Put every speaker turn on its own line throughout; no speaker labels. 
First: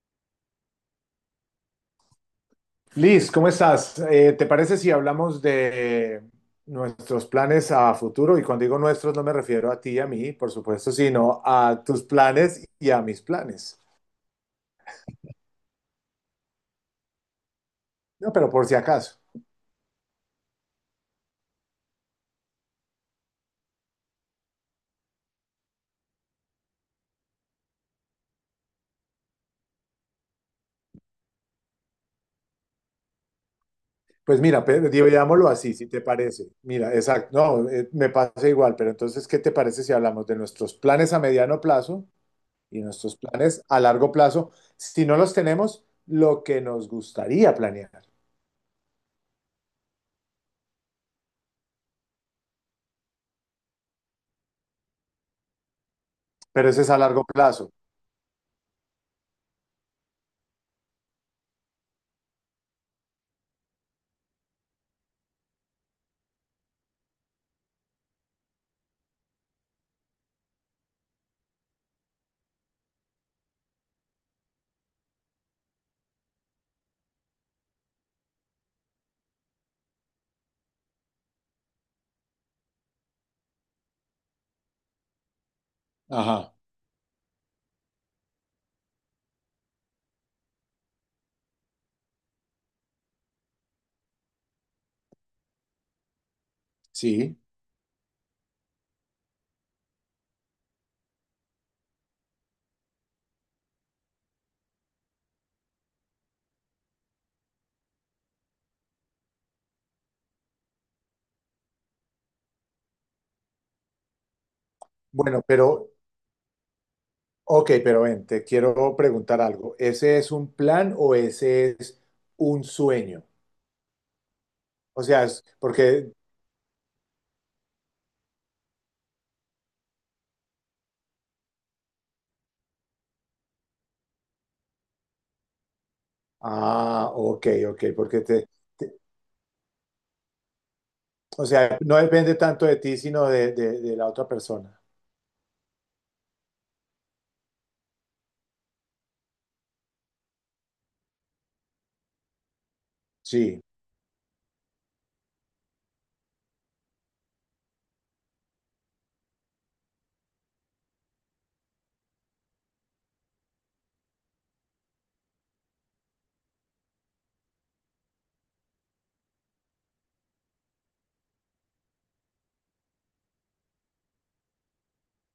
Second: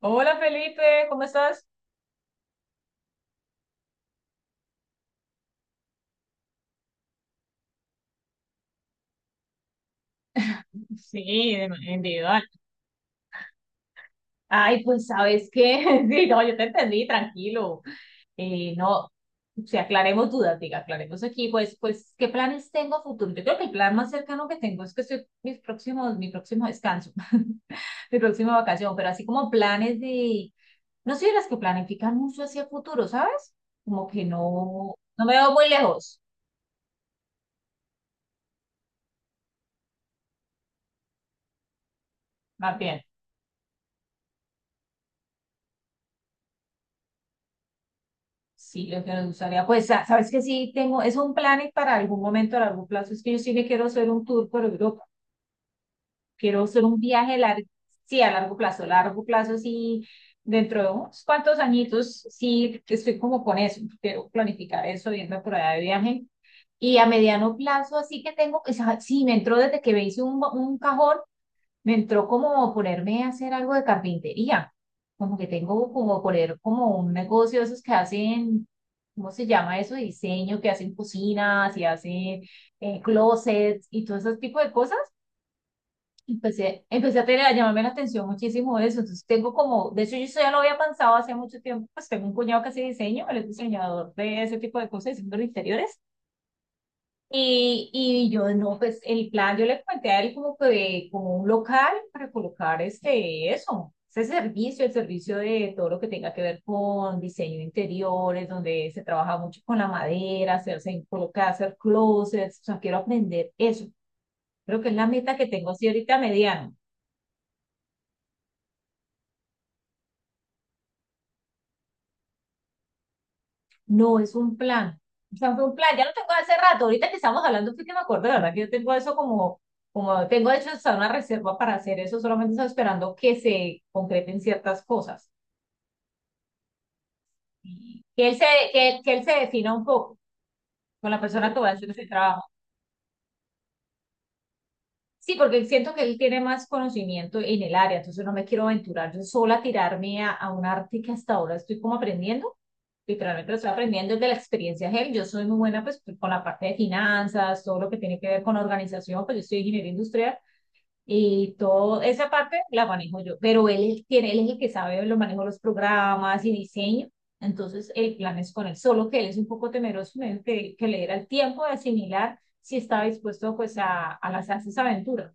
Hola Felipe, ¿cómo estás?
Liz, ¿cómo estás? ¿Te parece si hablamos de nuestros planes a futuro? Y cuando digo nuestros no me refiero a ti y a mí, por supuesto, sino
Sí, de
a
manera
tus
individual.
planes y a mis planes.
Ay, pues ¿sabes qué? Sí, no, yo te entendí, tranquilo.
No, pero por
Eh,
si
no,
acaso.
si aclaremos dudas, diga, aclaremos aquí, pues, ¿qué planes tengo a futuro? Yo creo que el plan más cercano que tengo es que estoy mi próximo descanso, mi próxima vacación, pero así como planes de, no soy de las que planifican mucho hacia futuro, ¿sabes? Como que
Pues mira,
no me
digámoslo
veo muy
así, si te
lejos,
parece. Mira, exacto, no, me pasa igual, pero entonces, ¿qué te parece si hablamos de nuestros planes a mediano plazo
más
y
bien.
nuestros planes a largo plazo? Si no los tenemos, lo que nos gustaría planear,
Sí, lo que nos gustaría, pues, sabes que sí tengo, es un plan y para algún momento, a largo plazo, es que yo sí me quiero hacer un tour por Europa, quiero
pero ese
hacer
es a
un
largo
viaje largo,
plazo.
sí, a largo plazo, sí, dentro de unos cuantos añitos, sí, estoy como con eso, quiero planificar eso, irme por allá de viaje, y a mediano plazo, así que tengo, o sea, sí, me entró desde que me hice un cajón, me entró como ponerme a hacer algo de carpintería, como que tengo como poner como un negocio de esos que hacen, ¿cómo se llama eso? Diseño, que hacen cocinas y hacen closets y todo ese tipo de cosas.
Ajá,
Empecé a llamarme la atención muchísimo eso, entonces tengo como, de hecho yo eso ya lo había pensado hace mucho tiempo, pues tengo un cuñado que hace diseño, él es diseñador de ese tipo de cosas, diseño de interiores.
sí.
Y yo, no, pues el plan, yo le planteé a él como que de- como un local para colocar este, eso, ese servicio, el servicio de todo lo que tenga que ver con diseño de interiores, donde se trabaja mucho con la madera, hacerse, colocar, hacer closets, o sea, quiero aprender eso. Creo que es la meta
Bueno,
que tengo así
pero
ahorita a mediano.
Ok, pero ven, te quiero preguntar algo. ¿Ese es un plan o ese es un sueño?
No, es un plan.
O sea,
O
es
sea, fue un plan. Ya
porque...
lo tengo hace rato. Ahorita que estamos hablando, fue que me acuerdo, la verdad, que yo tengo eso como, como, tengo de hecho hasta una reserva para hacer eso. Solamente estoy esperando que se concreten ciertas cosas.
Ah, ok, ok,
Que él se,
te-
que él se defina un poco con la
O
persona que va a
sea,
hacer
no
ese
depende
trabajo.
tanto de ti, sino de, de la otra persona.
Sí, porque siento que él tiene más conocimiento en el área, entonces no me quiero aventurar yo sola a tirarme a un arte que hasta ahora estoy como aprendiendo. Literalmente lo
Sí,
estoy aprendiendo desde la experiencia de él. Yo soy muy buena pues con la parte de finanzas, todo lo que tiene que ver con organización, pues yo soy ingeniero industrial y toda esa parte la manejo yo, pero él tiene, él es el que sabe, lo manejo los programas y diseño. Entonces el plan es con él, solo que él es un poco temeroso, me dijo que le diera el tiempo de asimilar si estaba dispuesto pues a lanzarse esa aventura.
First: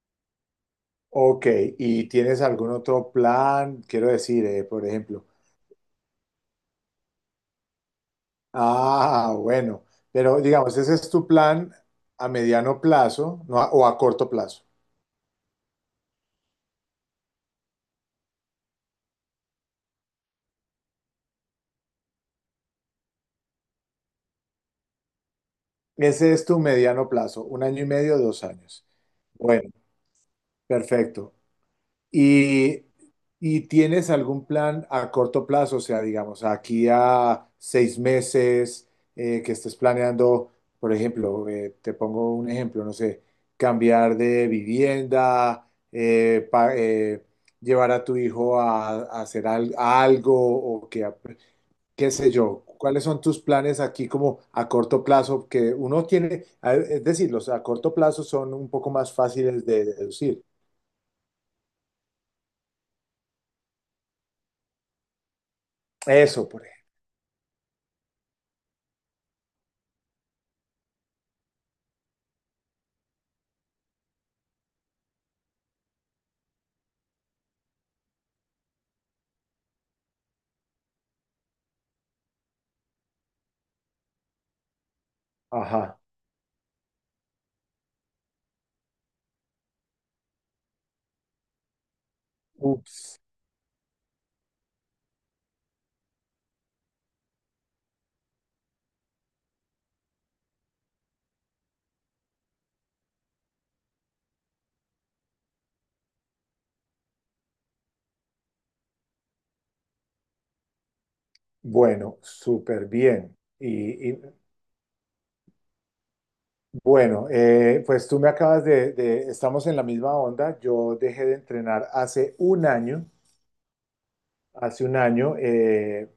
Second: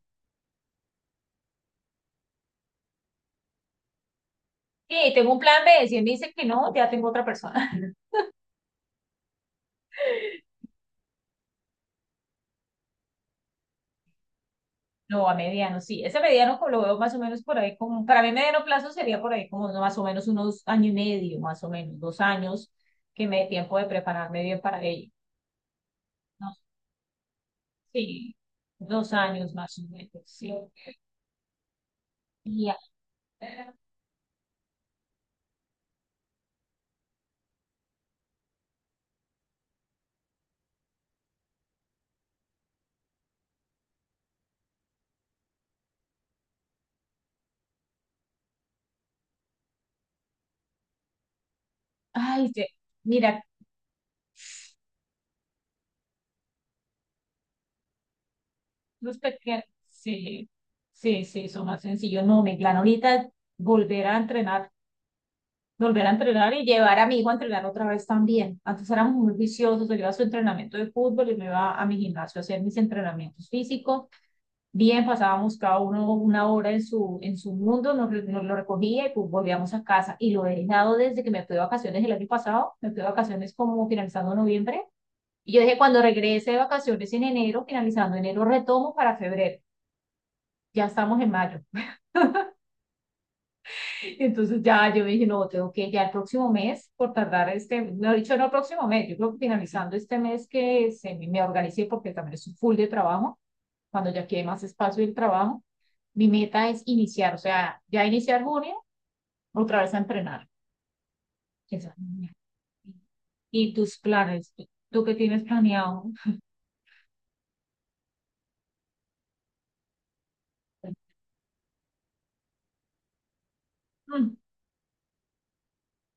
ok. ¿Y tienes algún otro plan? Quiero decir, por
Sí,
ejemplo.
tengo un plan B. Si él me dice que no, ya tengo otra persona.
Ah, bueno. Pero digamos, ese es tu plan a mediano plazo, no a- o a corto plazo.
No, a mediano, sí. Ese mediano co- lo veo más o menos por ahí como, para mí mediano plazo sería por ahí como ¿no? más o menos unos año y medio, más o menos, 2 años, que me dé tiempo de prepararme bien para ello.
Ese es
No,
tu mediano plazo, un año y medio,
sí,
dos años.
2 años
Bueno,
más o menos, sí.
perfecto.
Y, ah,
Y, y tienes algún plan a corto plazo, o sea, digamos, aquí a seis meses que estés planeando, por ejemplo, te pongo un ejemplo, no sé, cambiar de vivienda, llevar a tu hijo a, a algo o que, qué sé
ay, sí,
yo. ¿Cuáles son tus
mira,
planes aquí como a corto plazo que uno tiene? Es decir, los a corto plazo son un poco más
los pequeños,
fáciles de deducir.
sí, sí, sí, son más sencillos. No, mi plan ahorita es volver a entrenar volver a
Eso,
entrenar y
por ejemplo.
llevar a mi hijo a entrenar otra vez también. Antes éramos muy viciosos, él iba a su entrenamiento de fútbol y me iba a mi gimnasio a hacer mis entrenamientos físicos. Bien, pasábamos cada uno 1 hora en su mundo, nos, nos lo recogía y pues volvíamos a casa. Y lo he dejado desde que me fui de vacaciones el año pasado, me fui de vacaciones como finalizando noviembre. Y yo dije,
Ajá.
cuando regrese de vacaciones en enero, finalizando enero, retomo para febrero. Ya estamos en mayo.
Ups.
Entonces ya yo dije, no, tengo que ya el próximo mes, por tardar este, no he dicho no el próximo mes, yo creo que finalizando este mes que se, me organicé porque también es un full de trabajo, cuando ya quede más espacio del trabajo, mi meta es iniciar, o sea, ya iniciar junio, otra vez a entrenar. Esa es mi
Bueno,
meta.
súper bien.
¿Y tus
Y, y,
planes? ¿Tú, tú qué tienes planeado?
bueno, eh, pues tú me acabas de, estamos en la misma onda. Yo dejé de entrenar
Mm,
hace un año,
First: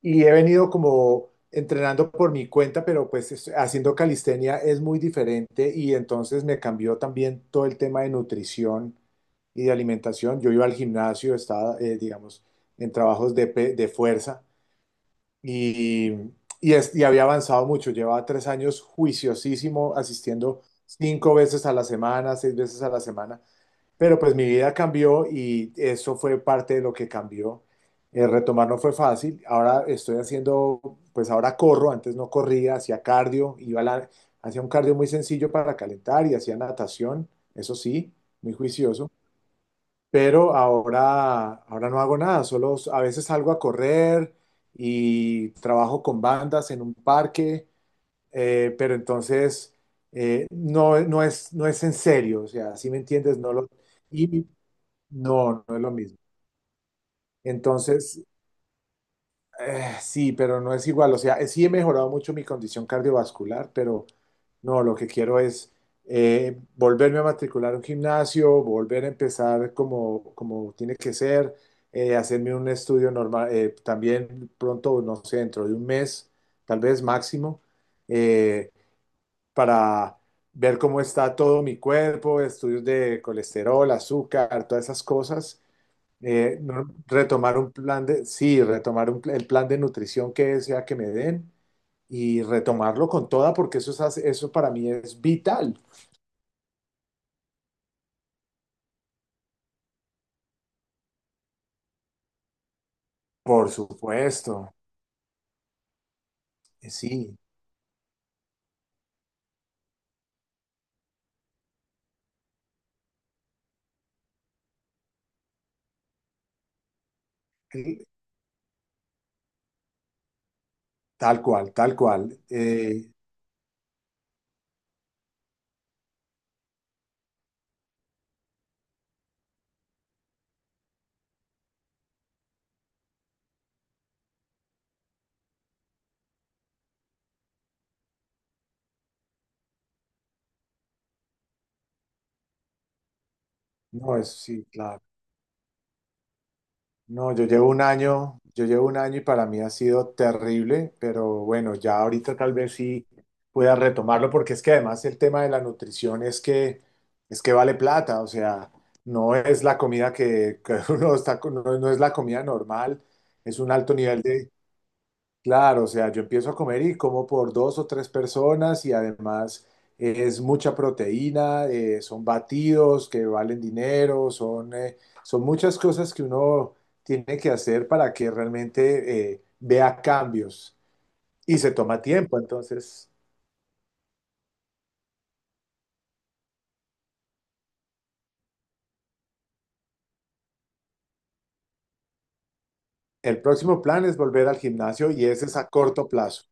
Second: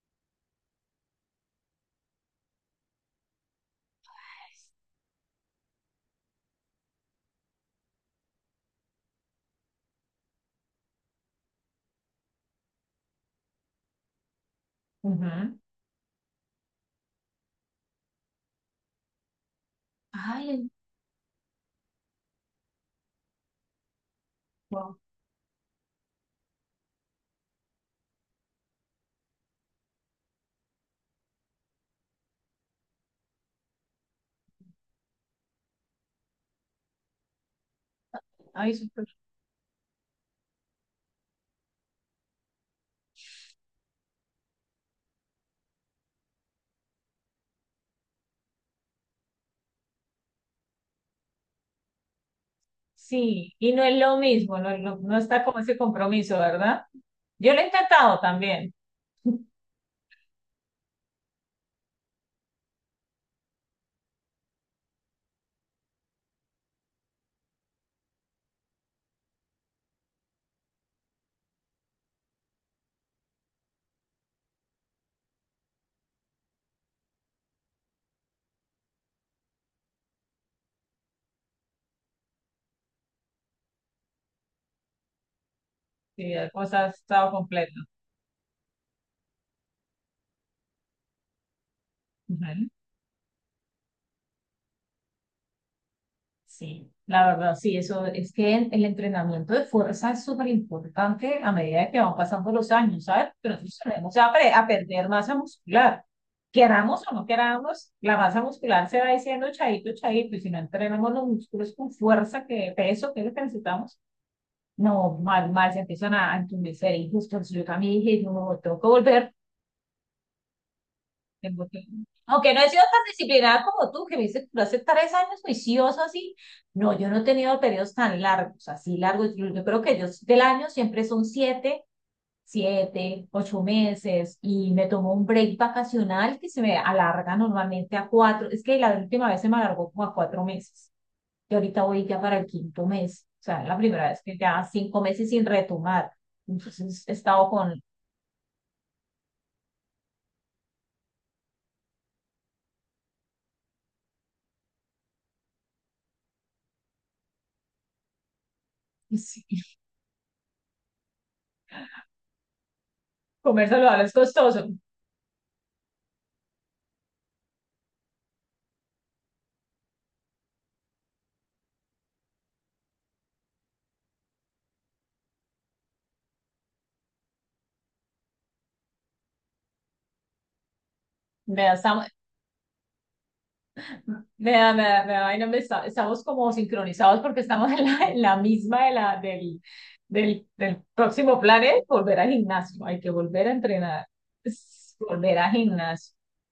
y he venido como entrenando por mi cuenta, pero haciendo calistenia es muy diferente y entonces me cambió también todo el tema de nutrición y de alimentación. Yo iba al gimnasio, estaba, digamos, en trabajos de, de fuerza.
ujú.
y, y había avanzado mucho. Llevaba tres años juiciosísimo, asistiendo
Ay,
cinco veces a la semana, seis veces a la semana. Pero pues mi vida
wow.
cambió y eso fue parte de lo que cambió. Retomar no fue fácil. Ahora estoy haciendo, pues ahora corro, antes no corría, hacía cardio, hacía un cardio muy sencillo para calentar y hacía natación, eso sí, muy
Ay,
juicioso, pero ahora, ahora no hago nada, a veces salgo a correr y trabajo con bandas en un parque, pero entonces no, no es, no es en serio, o sea, si me entiendes,
sí, y no es lo
y
mismo, no, no, no está como
no, no
ese
es lo mismo.
compromiso, ¿verdad? Yo lo he intentado
Entonces,
también.
sí, pero no es igual. O sea, sí he mejorado mucho mi condición cardiovascular, pero no, lo que quiero es volverme a matricular a un gimnasio, volver a empezar como, como tiene que ser, hacerme un estudio normal, también pronto, no sé, dentro de un mes, tal vez máximo, eh, para ver cómo está todo mi cuerpo, estudios de colesterol, azúcar, todas esas cosas.
Sí, la cosa ha estado
Retomar un
completa.
plan de, sí, retomar un el plan de nutrición que sea que me den y
Ujú.
retomarlo con toda, porque eso es, eso para mí es vital.
Sí, la verdad, sí, eso es que en- el entrenamiento de fuerza es súper importante a medida que van pasando los años, ¿sabes? Pero
Por
nosotros tenemos a, pre- a
supuesto,
perder masa muscular.
eh,
Queramos o no
sí,
queramos, la masa muscular se va diciendo chaito, chaito, y si no entrenamos los músculos con fuerza, que peso que necesitamos, no, más se empiezan a entumecer y justo entonces yo también
eh,
dije, no, tengo que volver,
tal cual,
tengo que...
tal cual.
Aunque no he sido tan disciplinada como tú, que me dices, tú hace 3 años juicioso así. No, yo no he tenido periodos tan largos, así largos. Yo creo que yo del año siempre son siete, siete, 8 meses y me tomo un break vacacional que se me alarga normalmente a cuatro. Es que la última vez se me alargó como a 4 meses. Yo ahorita voy ya para el quinto mes, o sea, la primera
No,
vez
es
que ya
sí,
cinco
claro.
meses sin retomar. Entonces he
No, yo
estado
llevo
con
un año, yo llevo un año y para mí ha sido terrible, pero bueno, ya ahorita tal vez sí pueda retomarlo, porque es que además el tema de la nutrición es que vale plata, o sea, no
sí,
es la comida que uno está, no, no es la comida normal, es
comer
un alto
saludable es
nivel.
costoso.
Claro, o sea, yo empiezo a comer y como por dos o tres personas y además es mucha proteína, son batidos que valen dinero, son, son muchas cosas que uno tiene que hacer para que realmente vea cambios y
Me
se
da,
toma
estamos,
tiempo. Entonces,
me da vaina, estamos como sincronizados porque estamos en la misma de la, del próximo plan es volver al gimnasio. Hay que
el
volver a
próximo plan
entrenar,
es volver al
es
gimnasio y
volver
ese
al
es a corto
gimnasio.
plazo,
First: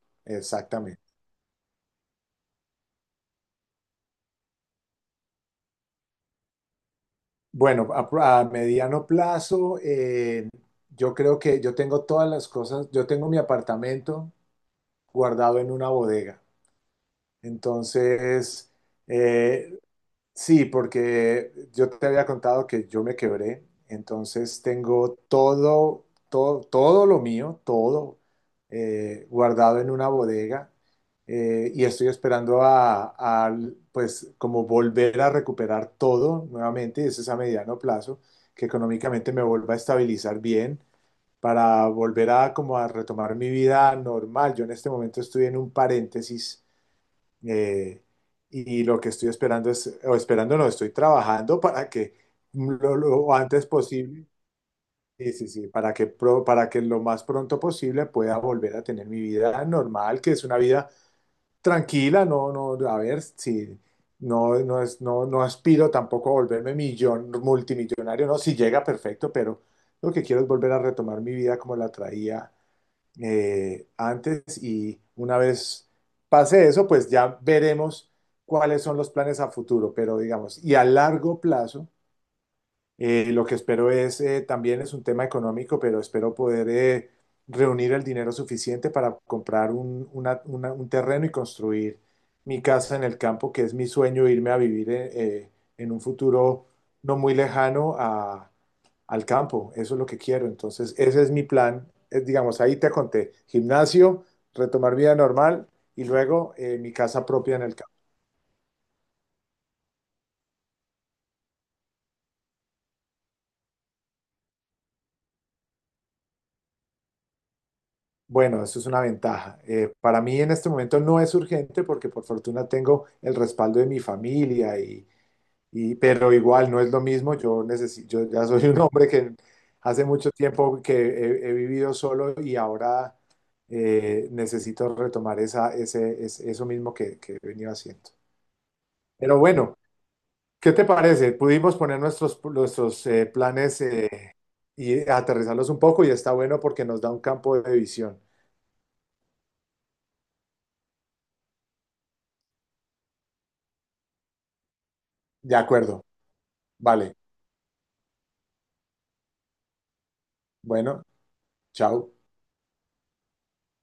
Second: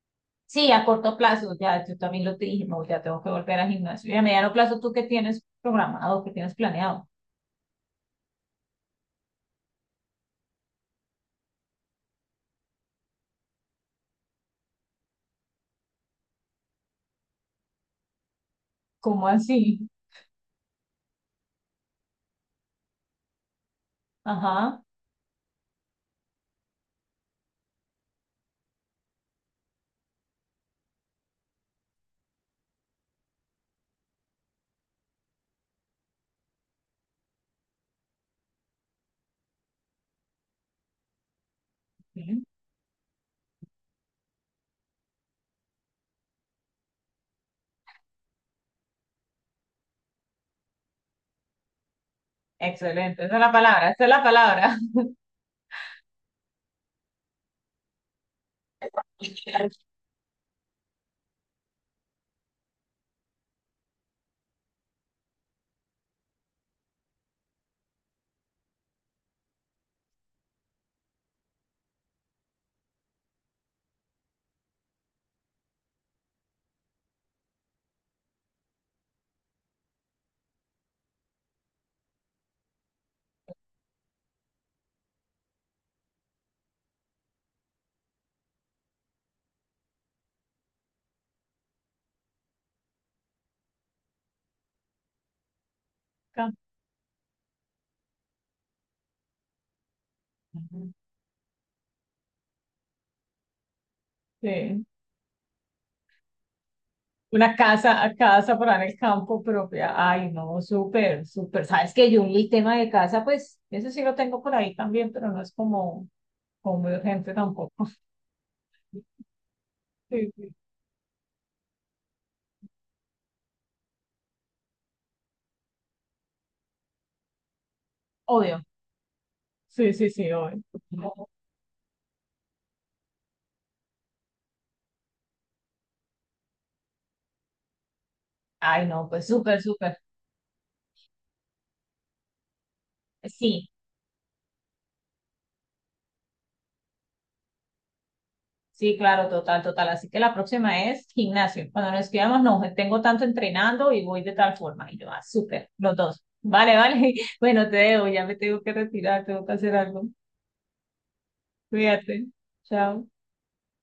Sí, a
exactamente.
corto plazo, ya yo también lo te dije, no, ya tengo que volver al gimnasio. Y a mediano plazo, ¿tú qué tienes programado, qué tienes planeado?
Bueno, a mediano plazo, yo creo que yo tengo todas las cosas, yo tengo mi apartamento guardado en una bodega. Entonces,
¿Cómo
eh,
así?
sí, porque yo te había contado que yo me quebré, entonces
Ajá.
tengo todo, todo, todo lo mío, todo guardado en una bodega, y estoy esperando a, pues, como volver a recuperar todo nuevamente, y eso es a mediano plazo, que económicamente me vuelva a estabilizar bien para volver
Sí.
a como a retomar mi vida normal. Yo en este momento estoy en un paréntesis, eh, y lo que estoy esperando es, o esperando no, estoy trabajando para que
Excelente. Esa
lo
es la
antes
palabra. Esa es la
posible,
palabra.
sí, sí, sí, para que, para que lo más pronto posible pueda volver a tener mi vida normal, que es una vida tranquila, no, no, a ver, si no, no es, no, no aspiro tampoco a volverme millón, multimillonario, no, si llega perfecto, pero lo que quiero es volver a retomar mi vida como la traía antes y una vez pase eso, pues ya veremos cuáles son los planes a futuro, pero digamos, y a largo plazo, lo que espero es, también es un tema económico, pero espero poder reunir el dinero suficiente para comprar un terreno y construir mi casa en el campo, que es mi sueño, irme a vivir eh, en un
Ca-
futuro no muy lejano a, al campo, eso es lo que quiero. Entonces, ese es mi plan. Es, digamos, ahí te conté, gimnasio,
Sí.
retomar vida normal y luego mi casa
Una
propia en el campo.
casa, casa para en el campo propia. Ay, no, súper, súper. Sabes que yo el tema de casa, pues, eso sí lo tengo por ahí también, pero no es como, como muy urgente tampoco.
Bueno, eso es una ventaja. Para
Sí,
mí en
sí.
este momento no es urgente porque por fortuna tengo el respaldo de mi familia pero igual no es lo mismo. Yo ya
Obvio.
soy un hombre que
Sí,
hace
sí, sí,
mucho
obvio.
tiempo que he, he vivido solo y ahora necesito retomar esa, ese, eso mismo que he venido haciendo.
Ay, no, pues
Pero
súper,
bueno,
súper.
¿qué te parece? Pudimos poner nuestros, nuestros
Sí.
planes, y aterrizarlos un poco y está bueno porque nos da un campo de visión.
Sí, claro, total, total. Así que la próxima es gimnasio. Cuando nos escribamos, no, tengo tanto entrenando y voy de tal forma. Y yo, ah,
De
súper, los
acuerdo.
dos. Vale, vale.
Vale.
Bueno, te debo, ya me tengo que retirar, tengo que hacer algo.
Bueno, chao.
Cuídate. Chao.